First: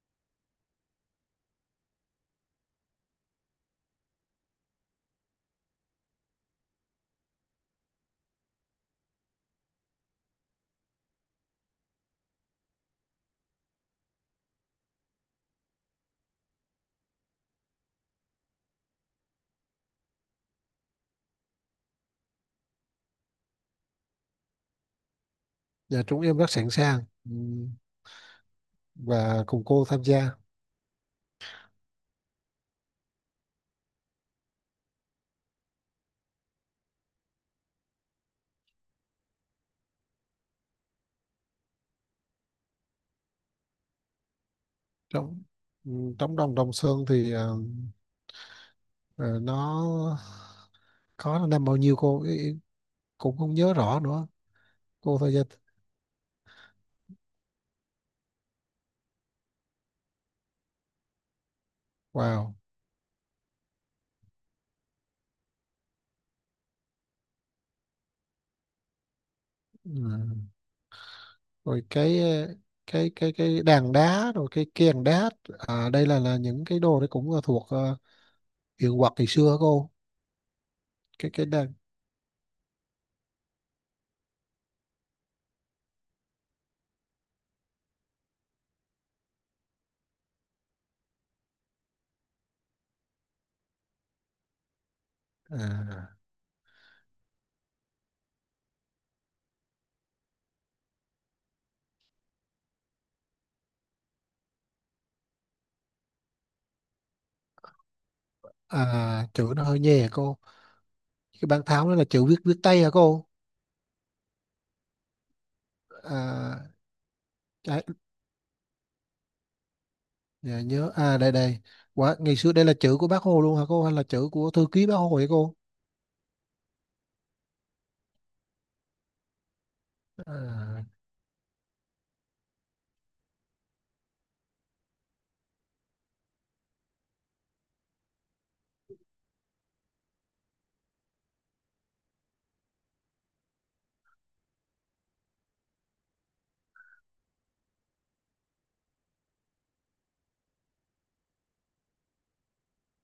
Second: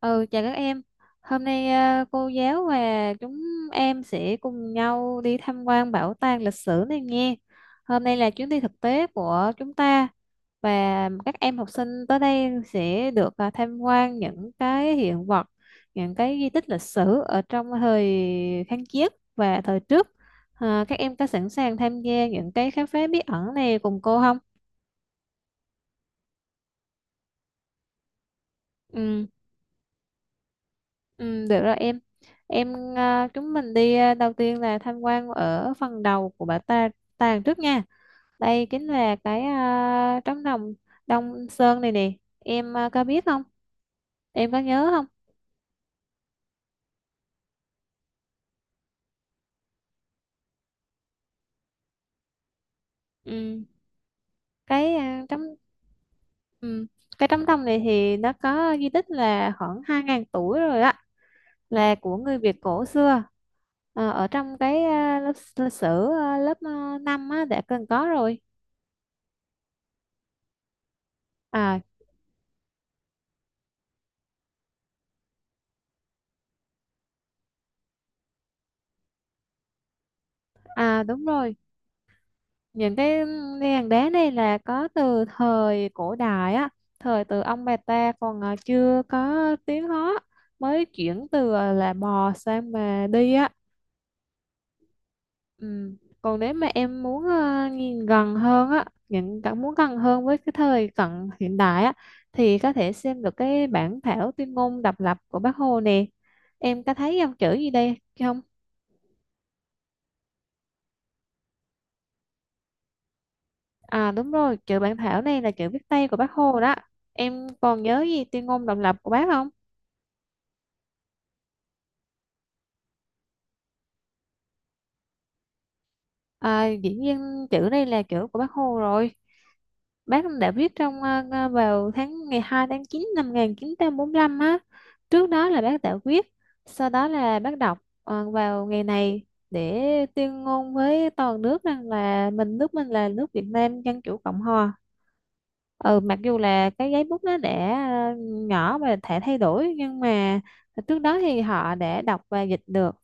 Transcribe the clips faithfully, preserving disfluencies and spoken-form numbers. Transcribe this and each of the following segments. Ừ, chào các em. Hôm nay à, cô giáo và chúng em sẽ cùng nhau đi tham quan bảo tàng lịch sử này nghe. Hôm nay là chuyến đi thực tế của chúng ta và các em học sinh tới đây sẽ được à, tham quan những cái hiện vật, những cái di tích lịch sử ở trong thời kháng chiến và thời trước. À, các em có sẵn sàng tham gia những cái khám phá bí ẩn này cùng cô không? Dạ, chúng em rất sẵn sàng, ừm, Ừ. và cùng cô tham gia. Ừ, được rồi em em à, chúng mình đi, à, đầu tiên là tham quan ở phần đầu của bảo ta tàng trước nha. Đây chính là cái à, trống đồng Đông Sơn này nè, em à, có biết không, em có nhớ không? Trong ừm, trong đồng Đồng Sơn thì ờ, ờ, nó có năm bao nhiêu cô ý- ý- cũng không Ừ. nhớ rõ nữa. cái Cô à, tham gia trống ừ. Cái trống đồng này thì nó có di tích là khoảng hai ngàn tuổi rồi á, là của người vào Việt cổ xưa. Ờ, ở trong cái à, lớp lịch sử, à, lớp à, năm á đã cần có rồi, à. rồi cái ờ, cái cái cái đàn đá rồi cái kèn đá. À, đây là là những cái đồ đấy, cũng là thuộc ờ, hiện vật ngày xưa hả cô? À, đúng Cái cái rồi, đàn. những cái ly hàng đá này là có từ thời cổ đại á, thời từ ông bà ta còn à, chưa có tiếng Hán, mới chuyển từ à, là bò sang mà đi á. Ừ. à, Còn nếu mà em muốn à, nhìn gần hơn á, những cảm muốn gần hơn với cái thời cận hiện đại á, thì có thể xem được cái bản thảo tuyên ngôn độc lập của Bác Hồ nè. Em có thấy dòng chữ gì đây không? À, chữ nó hơi nhè cô, cái bàn tháo đó là chữ viết viết tay hả cô? À đúng rồi, chữ bản thảo này là chữ viết tay của Bác Hồ À, đó. Em cái còn nhớ gì tuyên ngôn độc lập của Bác không? Dạ nhớ. À đây đây quá, ngày xưa đây là chữ của bác Hồ luôn hả cô, hay là chữ của thư ký bác Hồ vậy cô? À, dĩ nhiên chữ này là chữ của Bác Hồ rồi. Bác đã viết à, trong ờ, ờ, vào tháng ngày hai tháng chín năm một nghìn chín trăm bốn mươi lăm á. Trước đó là bác đã viết, sau đó là bác đọc ờ, vào ngày này để tuyên ngôn với toàn nước rằng là mình, nước mình là nước Việt Nam Dân chủ Cộng hòa. Ừ, mặc dù là cái giấy bút nó đã ờ, nhỏ và thể thay đổi nhưng mà trước đó thì họ đã đọc và dịch được,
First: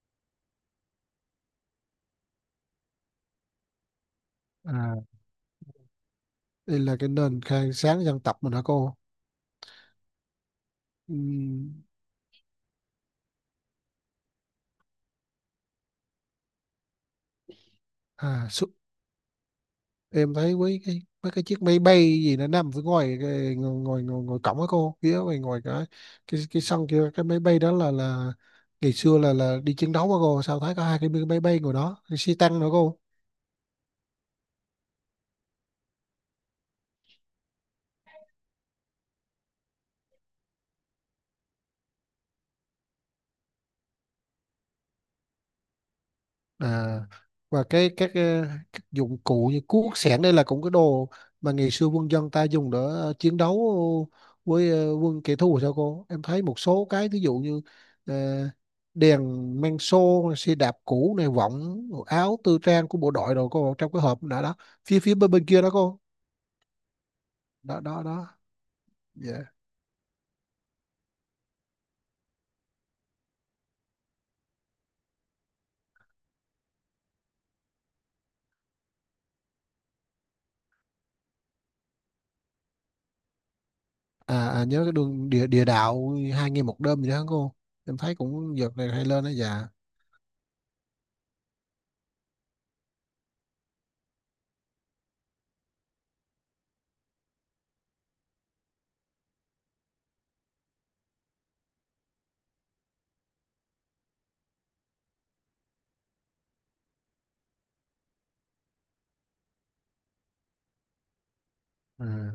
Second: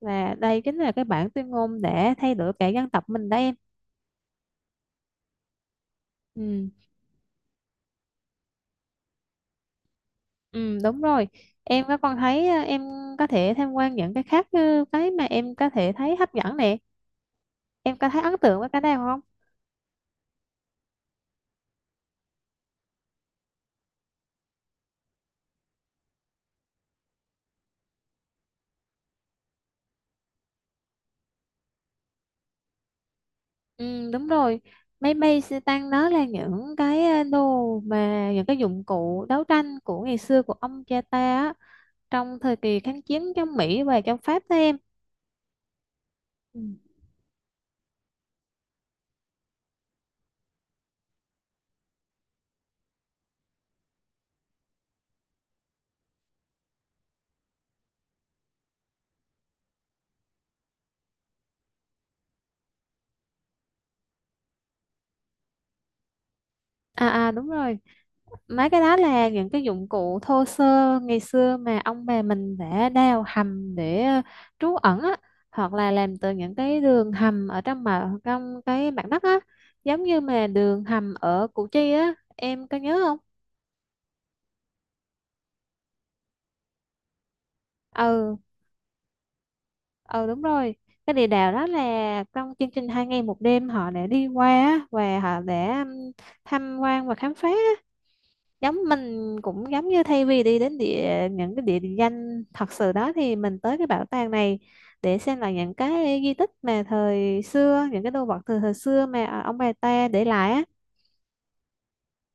và đây chính là cái bản tuyên ngôn để thay đổi cả dân tộc mình đó em. à Ừ. Đây là cái nền khang sáng dân tộc mình hả cô? Ừ, đúng rồi. Ừm. Em có con thấy ờ, em có thể tham quan những cái khác như cái mà em có thể thấy hấp dẫn nè. Em có thấy ấn à tượng với su- cái nào không? em thấy với cái với cái chiếc máy bay gì nó nằm phía ngoài cái, ngồi ngồi ngồi, ngồi cổng hả cô, phía ngoài ngoài cái cái cái sân kia, cái máy bay đó là là ngày xưa là là đi chiến đấu hả cô? Sao thấy có hai cái máy bay ngồi đó, cái xe tăng nữa cô? Ừ, đúng rồi. Máy bay xe tăng đó là những cái ờ, đồ mà những cái dụng cụ đấu tranh của ngày xưa của ông cha ta á, trong thời kỳ kháng chiến chống Mỹ và chống Pháp đó em. Ừ. à và cái các, ờ, các dụng cụ như cuốc xẻng đây là cũng cái đồ mà ngày xưa quân dân ta dùng để ờ, chiến đấu với ờ, quân kẻ thù sao cô. Em thấy một số cái ví dụ như ờ, đèn men xô, xe đạp cũ này, võng áo tư trang của bộ đội rồi cô, trong cái hộp đã đó, phía phía bên bên kia đó cô. À à đúng rồi, Đó, đó, đó. mấy cái đó là Dạ. những cái dụng cụ thô sơ ngày xưa mà ông bà mình đã đào hầm để ờ, trú ẩn á, hoặc là làm từ những cái đường hầm ở trong mà trong cái mặt đất á, giống như mà đường hầm ở Củ Chi á, em có nhớ không? À, à nhớ cái đường địa địa đạo hai ngày một đêm gì đó hả cô, em thấy Ừ, cũng giật này hay lên đó. Dạ. ừ đúng rồi, cái địa đạo đó là trong chương trình hai ngày một đêm họ đã đi qua á, và họ đã ừm, tham quan và khám phá á. Giống mình cũng giống như thay vì đi đến địa, những cái địa danh thật sự đó thì mình tới cái bảo tàng này để xem là những cái di tích mà thời xưa, những cái đồ vật từ thời xưa mà à, ông bà ta để lại á À,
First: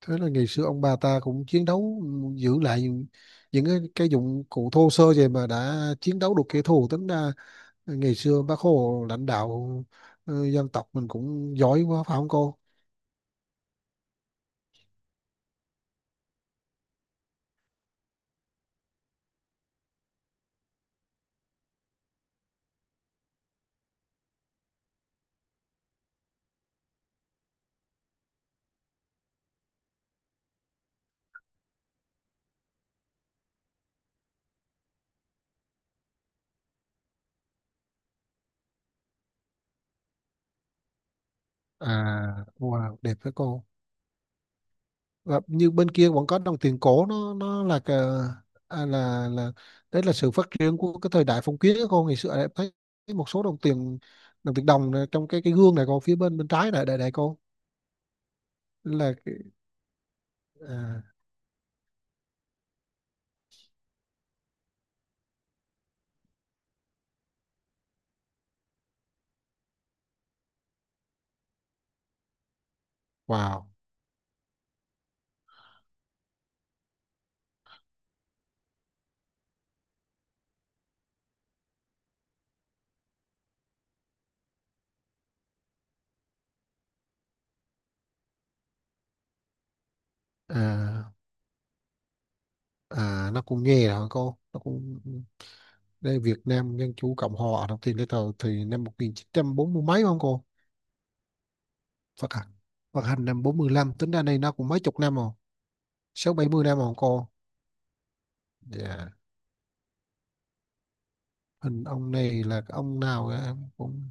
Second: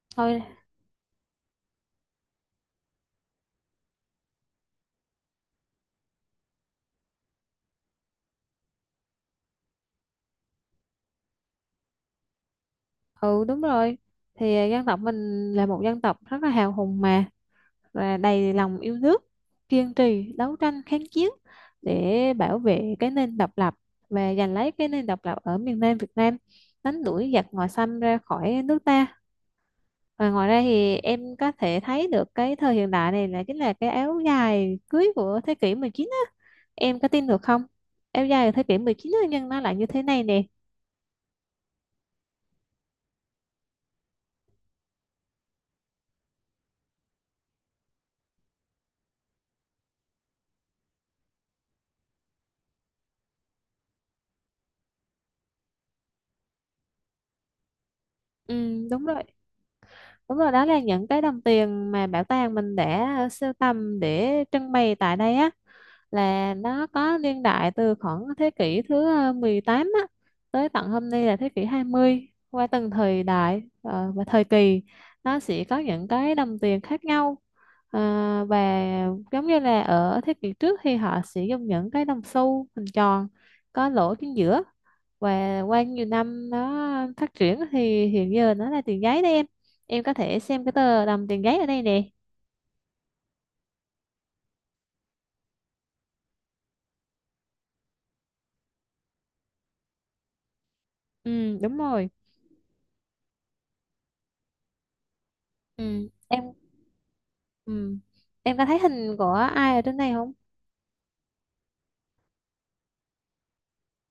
thế là thôi. ngày xưa ông bà ta cũng chiến đấu, giữ lại những những cái, cái dụng cụ thô sơ, vậy mà đã chiến đấu được kẻ thù. Tính ra ngày xưa bác Hồ lãnh đạo ờ, dân tộc mình cũng giỏi quá phải không cô? Ừ đúng rồi, thì à, dân tộc mình là một dân tộc rất là hào hùng mà, và đầy lòng yêu nước, kiên trì đấu tranh kháng chiến để bảo vệ cái nền độc lập và giành lấy cái nền độc lập ở miền Nam Việt Nam, đánh đuổi giặc ngoại xâm ra khỏi nước ta. Ờ, ngoài ra thì em có thể thấy được cái thời hiện đại này là chính là cái áo dài cưới của thế kỷ mười chín á. Em có tin được không? Áo dài của thế kỷ mười chín á, nhưng nó lại như thế này nè. à wow, đẹp với cô. Và như bên kia vẫn có đồng tiền cổ, nó nó là cái, à, là là đấy là sự phát triển của cái thời đại phong kiến đó cô. Ngày xưa em thấy một số đồng tiền, đồng tiền đồng này, trong cái cái gương này cô, phía bên bên trái này, đây đây cô Ừ, đúng là rồi. cái- Đúng rồi, đó là à, những cái đồng tiền mà bảo tàng mình đã ờ, sưu tầm để trưng bày tại đây á, là nó có niên đại từ khoảng thế kỷ thứ ờ, mười tám á, tới tận hôm nay là thế kỷ hai mươi, qua từng thời đại wow. ờ, và thời kỳ nó sẽ có những cái đồng tiền khác nhau. Ờ, và giống như là ở thế kỷ trước thì họ sử dụng những cái đồng xu hình tròn có lỗ chính giữa, và qua nhiều năm nó phát triển thì hiện giờ nó là tiền giấy đấy em. Em có thể xem cái tờ à đồng tiền giấy ở đây nè. à nó cũng nghe hả cô, nó cũng đây: Việt Nam Dân Chủ Cộng Hòa, đọc tiền lấy tờ thì năm một nghìn chín trăm bốn mươi mấy, không cô? Ừ đúng rồi. Phát hành, phát hành năm bốn lăm. Tính ra đây nó cũng mấy chục năm rồi, Ừ sáu bảy em. mươi năm rồi cô. Ừ, em có thấy Dạ. hình của ai ở trên này không? Hình ông này là cái ông nào á, em cũng...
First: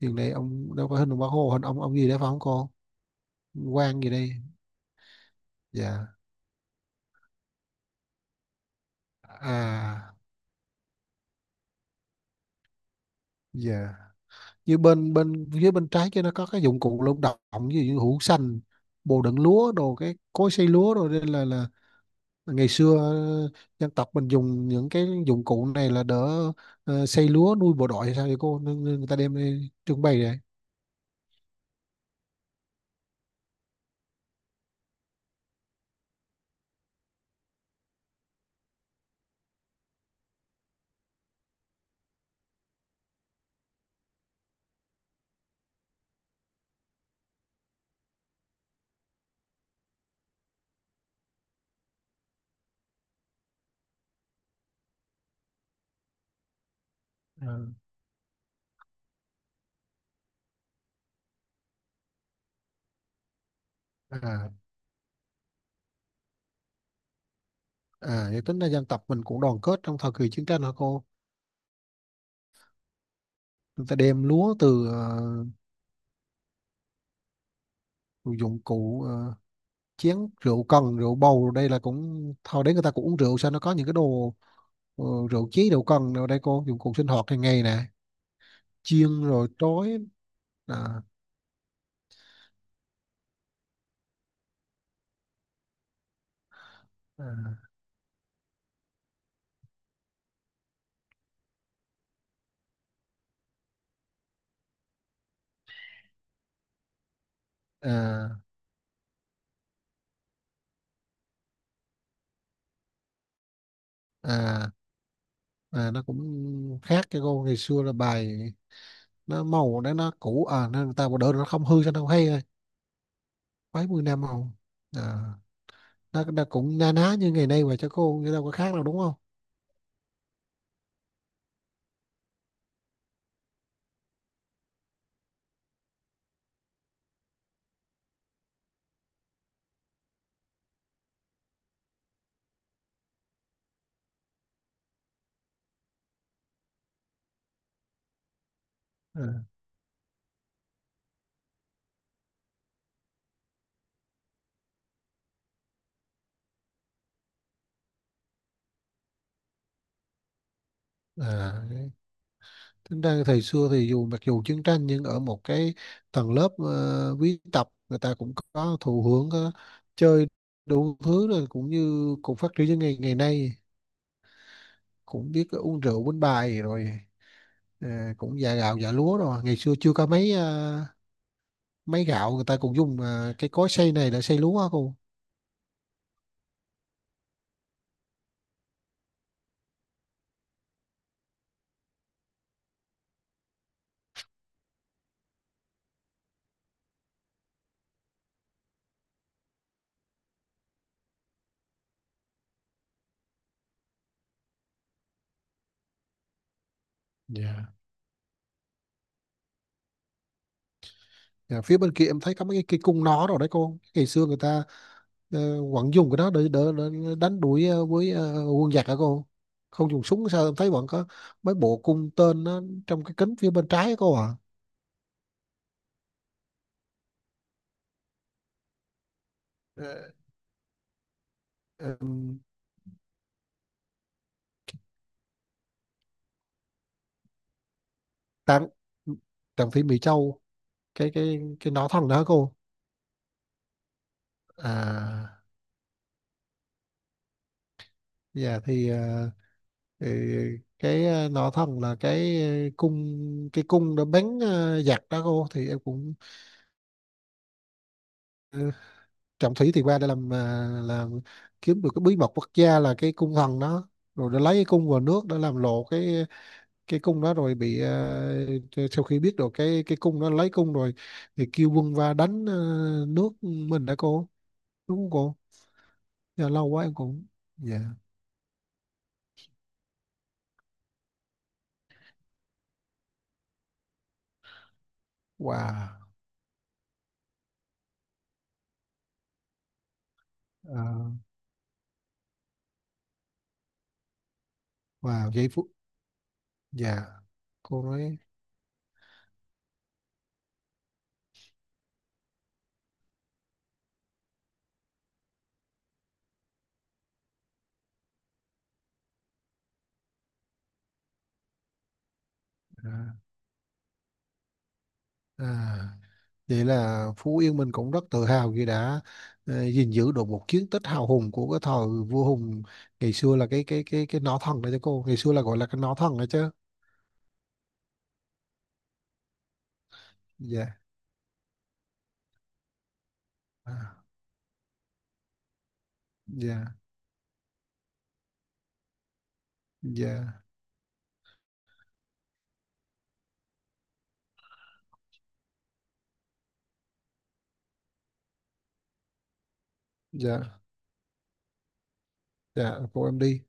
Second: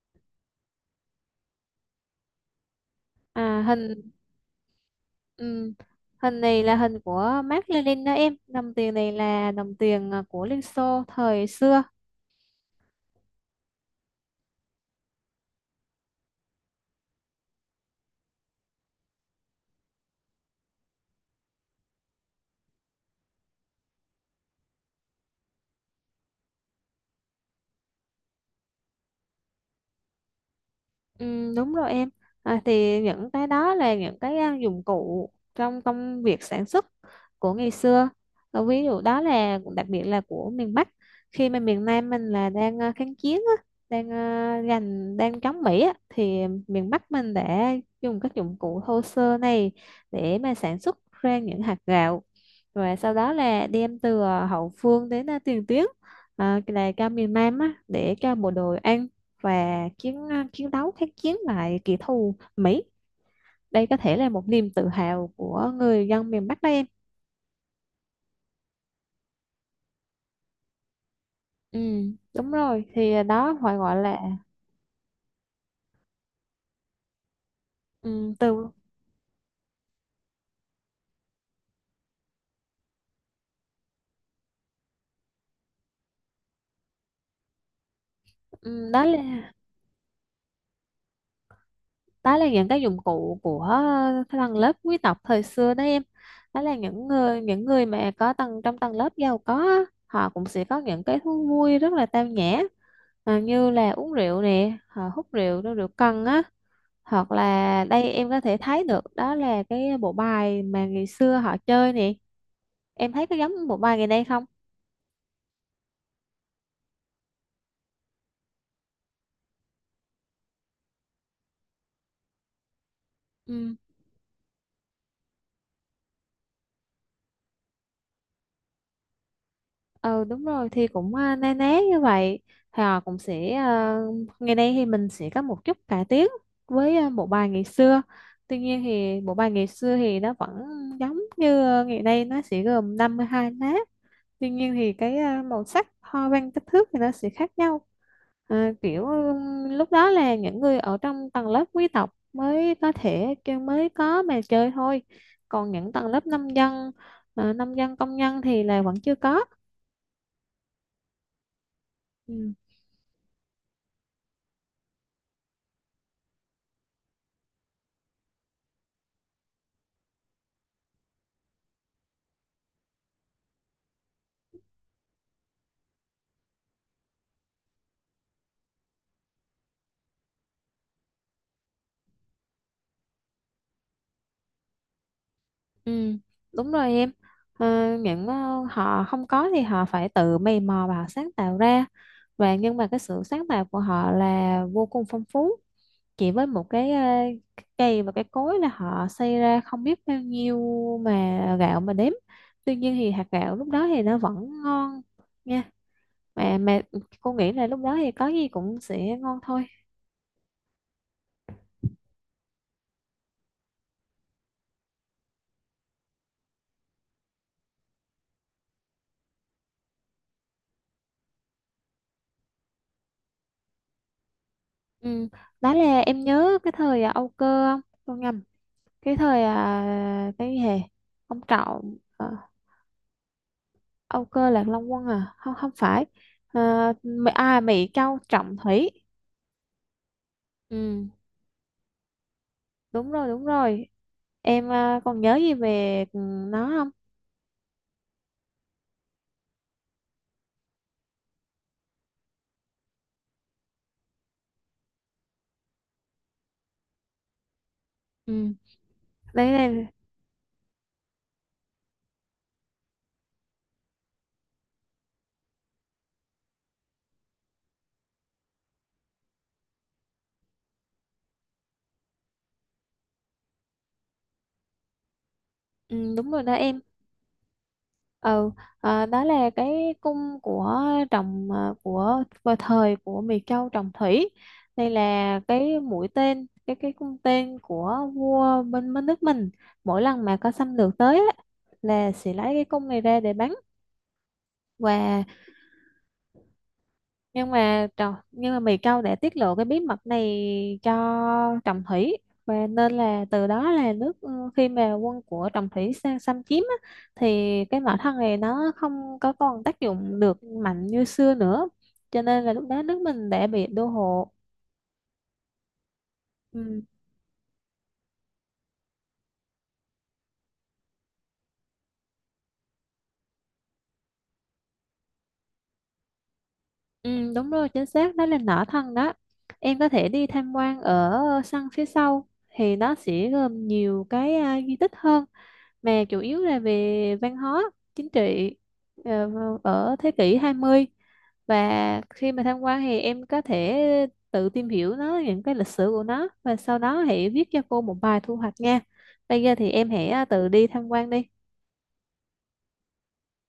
hiện nay ông đâu có hình ông Bác Hồ, hình ông ông gì đấy phải không cô, à quan hình gì đây? ừ, Dạ. Hình này là hình của Mác Lênin đó em, đồng tiền này là đồng tiền à à, của Liên Xô thời xưa. dạ, như bên bên phía bên trái kia nó có cái dụng cụ lao động, ví dụ như hũ xanh, bồ đựng lúa đồ, cái cối xay lúa rồi. Đây là là ngày xưa ờ, dân tộc mình dùng những cái dụng cụ này là đỡ ờ, xây lúa nuôi bộ đội hay sao vậy cô, nên, nên người ta đem đi trưng bày vậy. Ừ, đúng rồi em, à, thì những cái đó là những cái à, dụng cụ trong công việc sản xuất của ngày xưa, à, ví dụ đó là đặc biệt là của miền Bắc, khi mà miền Nam mình là đang à, kháng chiến á, đang à, giành, đang chống Mỹ á, thì miền Bắc mình đã dùng các dụng cụ thô sơ này để mà sản xuất ra những hạt gạo, và sau đó là đem từ à, hậu phương đến à, tiền tuyến, à, là cho miền Ờ. Nam á, để cho bộ đội ăn và chiến chiến đấu kháng chiến lại kẻ thù Mỹ. Đây có thể là một à niềm tự hào của người dân miền Bắc đó em. À vậy tính ra dân tộc mình cũng đoàn kết trong thời kỳ chiến tranh hả cô. Ừ, đúng rồi. Thì đó phải Người gọi ta đem là lúa từ ờ, ừ, dụng từ cụ ờ, chén rượu cần, rượu bầu đây là cũng thôi đấy, người ta cũng uống rượu sao, nó có những cái đồ ờ, rượu chí, rượu cần đâu đây cô, dụng cụ sinh hoạt hàng ngày nè, ừ, đó chiên rồi là, trói. à, đó là những cái dụng cụ của tầng lớp quý tộc thời xưa đó em. Đó là những à, người, những người mà có tầng trong tầng lớp giàu có á, họ cũng sẽ có những cái thú vui rất là tao nhã. À, như là uống rượu nè, họ hút rượu, rượu cần á, hoặc là đây em à, có thể thấy được đó là cái bộ bài mà ngày xưa họ chơi nè. Em thấy có giống bộ bài ngày nay không? à. À, nó cũng khác cái cô, ngày xưa là bài nó màu đấy, nó cũ à, nên người ta bỏ đỡ nó không hư, cho nó hay rồi Ừ, mấy mươi năm màu. À, nó, nó cũng na ná như ngày nay mà cho cô, chứ đâu có khác đâu đúng không? ừ đúng rồi, thì cũng à, na ná như vậy. Họ cũng sẽ, à, ngày nay thì mình sẽ có một chút cải tiến với à, bộ bài ngày xưa, tuy nhiên thì bộ bài ngày xưa thì nó vẫn giống như à, ngày nay, nó sẽ gồm năm mươi hai lá. Tuy nhiên thì cái à, màu sắc, hoa văn, kích thước thì nó sẽ khác nhau. À, kiểu à, ừm, lúc đó là những người ở trong tầng lớp quý tộc mới có thể kêu- mới có mà chơi thôi. Còn những tầng lớp nông dân, à, nông dân công nhân thì là vẫn chưa có. À, đấy, Ừ, tính ra thời xưa thì dù mặc dù chiến tranh, nhưng ở một cái tầng lớp uh, quý tộc, người ta cũng có thụ hưởng, có chơi đủ thứ rồi, cũng như cũng phát triển như ngày ngày nay, cũng biết uống rượu uống bài rồi. À, cũng dạ gạo dạ lúa rồi, ngày xưa chưa có mấy à, máy gạo, người ta cũng dùng à, cái cối xay này để xay lúa hả cô? ừ, đúng rồi em. À, những ờ, họ không có thì họ phải tự mày mò và họ sáng tạo ra. Và nhưng mà cái sự sáng tạo của họ là vô cùng phong phú. Chỉ với một cái ờ, cái cây và cái cối là họ xây ra không biết bao nhiêu mà gạo mà đếm, tuy nhiên thì hạt gạo lúc đó thì nó vẫn ngon nha, mà mà cô nghĩ là Dạ. lúc đó thì có gì cũng sẽ ngon thôi. Dạ, phía bên kia em thấy có mấy cái, cái cung nỏ rồi đấy cô, ngày xưa người ta uh, vẫn dùng cái đó để, để, để đánh đuổi ờ, với ờ, quân giặc hả cô, không dùng súng sao? Em thấy vẫn có mấy bộ cung tên nó trong cái kính phía bên trái á cô à? Ừ. Đó là em nhớ cái thời à, Âu Cơ không? Tôi nhầm, cái thời Ờ, à, cái gì hè, ông Trọng ờ, ừm, Âu Cơ Lạc Long Quân à, không không phải, à, Mỹ- à Mỹ Châu Trọng tàng Thủy. tàng thị Mỹ Châu, Ừ. cái cái cái nỏ thần đó hả cô? đúng rồi đúng rồi Em ờ, còn nhớ à gì về ừ, nó không? dạ, thì ờ, thì cái ờ, nọ thần là cái ờ, cung cái cung đã bắn ờ, giặc đó cô, thì em cũng... Ừ, đấy Trọng là, Thủy thì qua để làm, ờ, làm kiếm được cái bí mật quốc gia là cái cung thần đó, rồi để lấy cái cung vào nước, để làm lộ cái cái cung đó, rồi bị ờ, sau khi biết được cái cái cung đó, lấy cung rồi thì kêu quân va đánh ờ, nước mình đó cô, đúng không cô? ừ, đúng rồi Dạ, đó lâu em. quá em cũng... Dạ. Ừ, ờ, đó là cái cung của trồng, ờ, của vào thời của Miệt Châu Trọng Thủy. Đây là cái Wow. mũi tên, cái cái cung tên của vua bên, bên nước mình. Mỗi lần mà có xâm Ờ, lược tới á, là sẽ lấy cái cung này ra để bắn. Và wow, giây phút. Dạ nhưng cô mà trọng nói. nhưng mà Mỹ Châu đã tiết lộ cái bí mật này cho Trọng Thủy, và nên là từ đó là nước, ừ, khi mà quân của Trọng Thủy sang xâm chiếm á, thì cái mỏ than này nó không có còn tác dụng được mạnh như xưa nữa, cho nên là lúc đó nước à, mình đã bị đô hộ. à. Vậy ừ, là Phú Yên mình cũng rất tự hào khi đã ờ, gìn giữ được một chiến tích hào hùng của cái thời vua Hùng, ngày xưa là cái cái cái cái nỏ thần đấy cho cô, ngày xưa là gọi là cái nỏ thần đấy chứ? ừ, Đúng rồi, chính xác đó là nỏ thân đó. Em có thể đi tham quan Dạ. ở sân phía sau thì nó sẽ gồm à, nhiều cái à, di tích hơn, mà chủ yếu là dạ, về văn hóa, chính trị ờ, ở thế kỷ dạ, hai mươi. Và khi mà tham quan thì em có thể tự tìm hiểu nó, những cái lịch sử của nó, và sau đó hãy viết cho cô một bài thu hoạch nha. Bây giờ thì em hãy ờ, tự dạ, đi tham quan đi. dạ cô em đi.